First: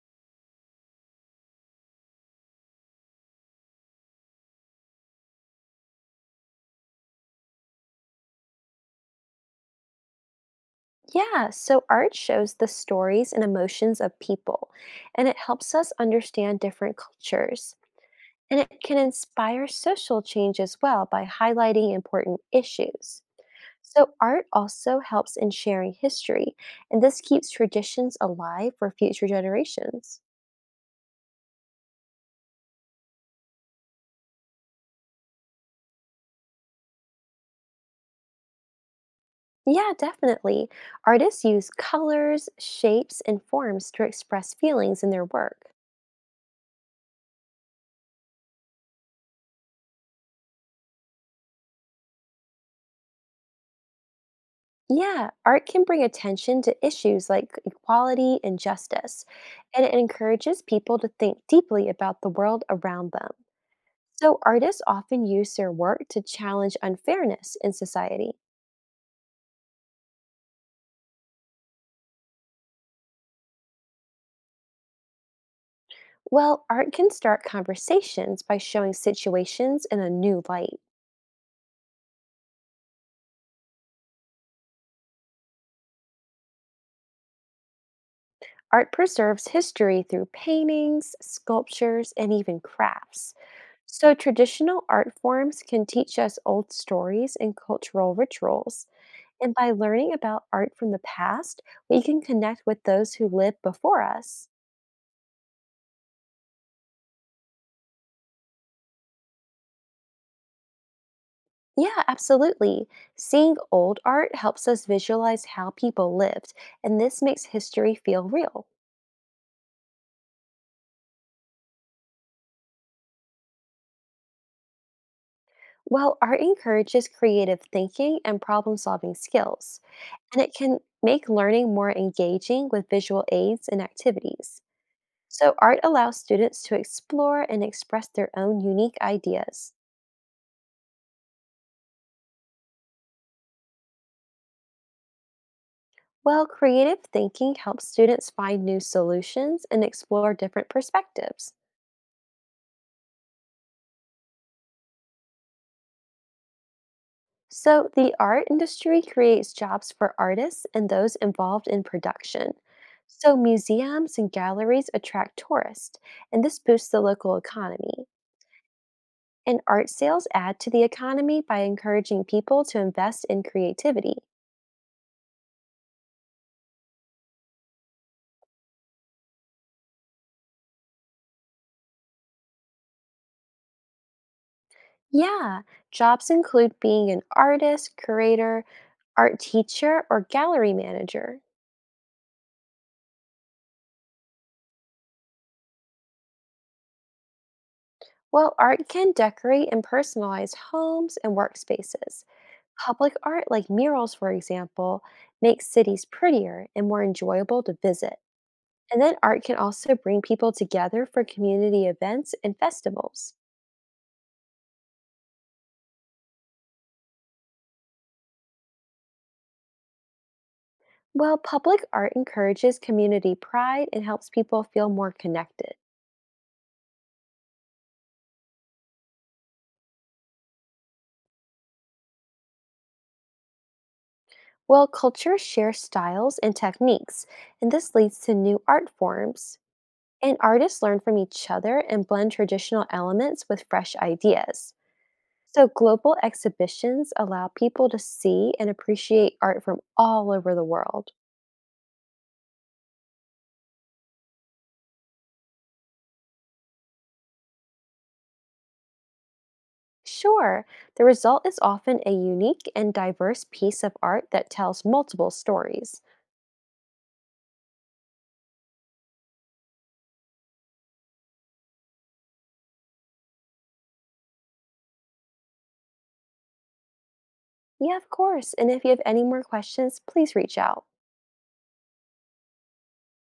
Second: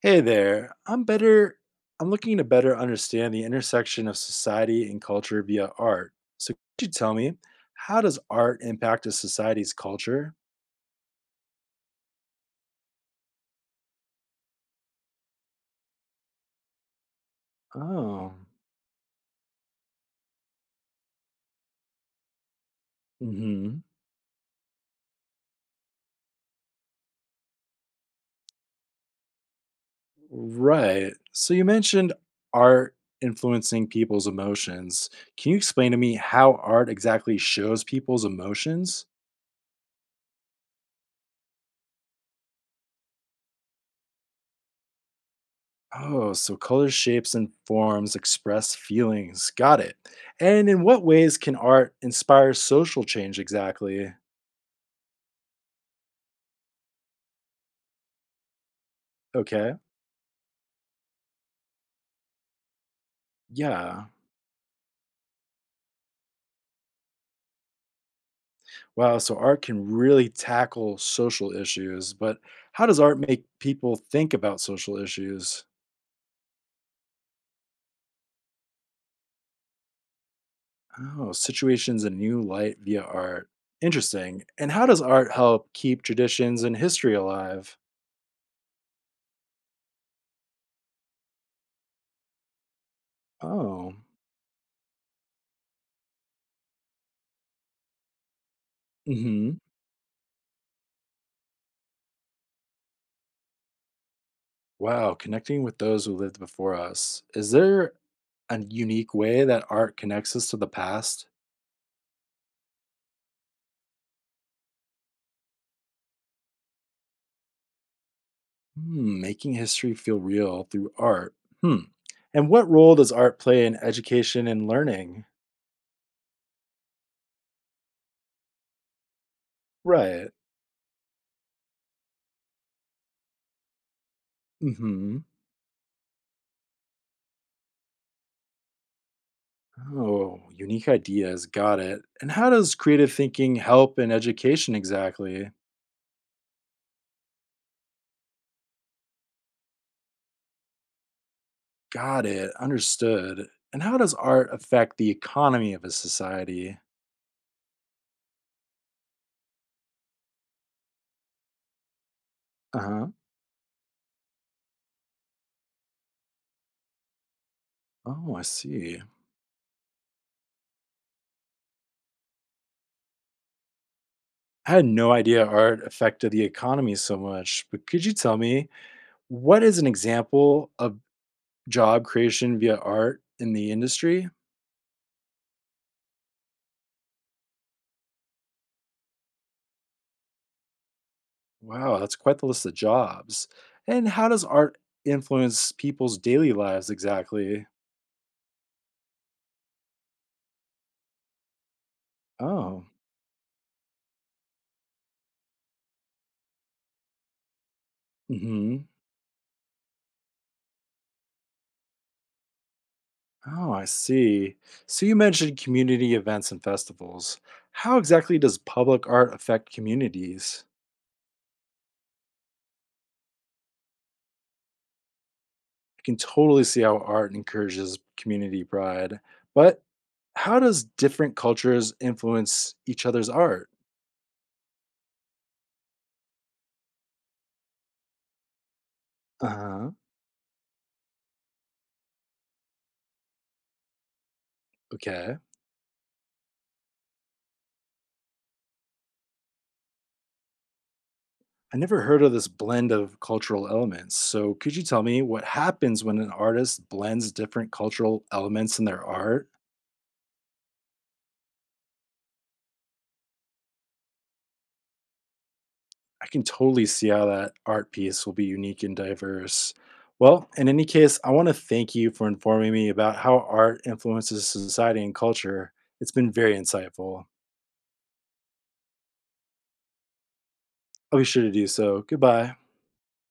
Hey there. I'm looking to better understand the intersection of society and culture via art. So could you tell me, how does art impact a society's culture? Yeah, so art shows the stories and emotions of people, and it helps us understand different cultures. Oh. And it can inspire social change as well by highlighting important issues. Mhm. So, art also helps in sharing history, and this keeps traditions alive for future generations. Right. So you mentioned art influencing people's emotions. Can you explain to me how art exactly shows people's emotions? Yeah, definitely. Artists use colors, shapes, and forms to express feelings in their work. Oh, so color shapes and forms express feelings. Got it. And in what ways can art inspire social change exactly? Yeah, art can bring attention to issues like equality and justice, Okay. and it encourages people to think deeply about the world around them. Yeah. So, artists often use their work to challenge unfairness in society. Wow. So art can really tackle social issues, but how does art make people think about social issues? Well, art can start conversations by showing situations in a new light. Oh, situations in new light via art. Interesting. And how does art help keep traditions and history alive? Art preserves history through paintings, sculptures, and even crafts. Oh. So, traditional art forms can teach us old stories and cultural rituals. And Hmm. by learning about art from the past, we can connect with those who lived before us. Wow. Connecting with those who lived before us. Is there a unique way that art connects us to the past? Yeah, absolutely. Seeing old art helps us visualize how people lived, and this makes history feel real. Hmm, making history feel real through art. Hmm. And what role does art play in education and learning? Well, art encourages creative thinking and problem solving skills, Right. and it can make learning more engaging with visual aids and activities. Mm-hmm. So, art allows students to explore and express their own unique ideas. Oh, unique ideas. Got it. And how does creative thinking help in education exactly? Well, creative thinking helps students find new solutions and explore different perspectives. Got it. Understood. And how does art affect the economy of a society? So, the art industry creates jobs for artists and those involved in production. Uh huh. So, museums and galleries attract tourists, and this boosts the local economy. Oh, I see. And art sales add to the economy by encouraging people to invest in creativity. I had no idea art affected the economy so much, but could you tell me, what is an example of job creation via art in the industry? Yeah, jobs include being an artist, curator, art teacher, or gallery manager. Wow, that's quite the list of jobs. And how does art influence people's daily lives exactly? Well, art can decorate and personalize homes and workspaces. Oh. Public art, like murals, for example, makes cities prettier and more enjoyable to visit. Hmm. And then art can also bring people together for community events and festivals. Oh, I see. So you mentioned community events and festivals. How exactly does public art affect communities? Well, public art encourages community pride and helps people feel more connected. I can totally see how art encourages community pride, but how does different cultures influence each other's art? Well, cultures share styles and techniques, and this leads to new art Uh forms. huh. And artists learn from each other and blend traditional elements with fresh ideas. Okay. So, global exhibitions allow people to see and appreciate art from all over the world. I never heard of this blend of cultural elements. So, could you tell me what happens when an artist blends different cultural elements in their art? Sure, the result is often a unique and diverse piece of art that tells multiple stories. I can totally see how that art piece will be unique and diverse. Well, in any case, I want to thank you for informing me about how art influences society and culture. It's been very insightful. Yeah, of course. And if you have any more questions, please reach out. I'll be sure to do so. Goodbye.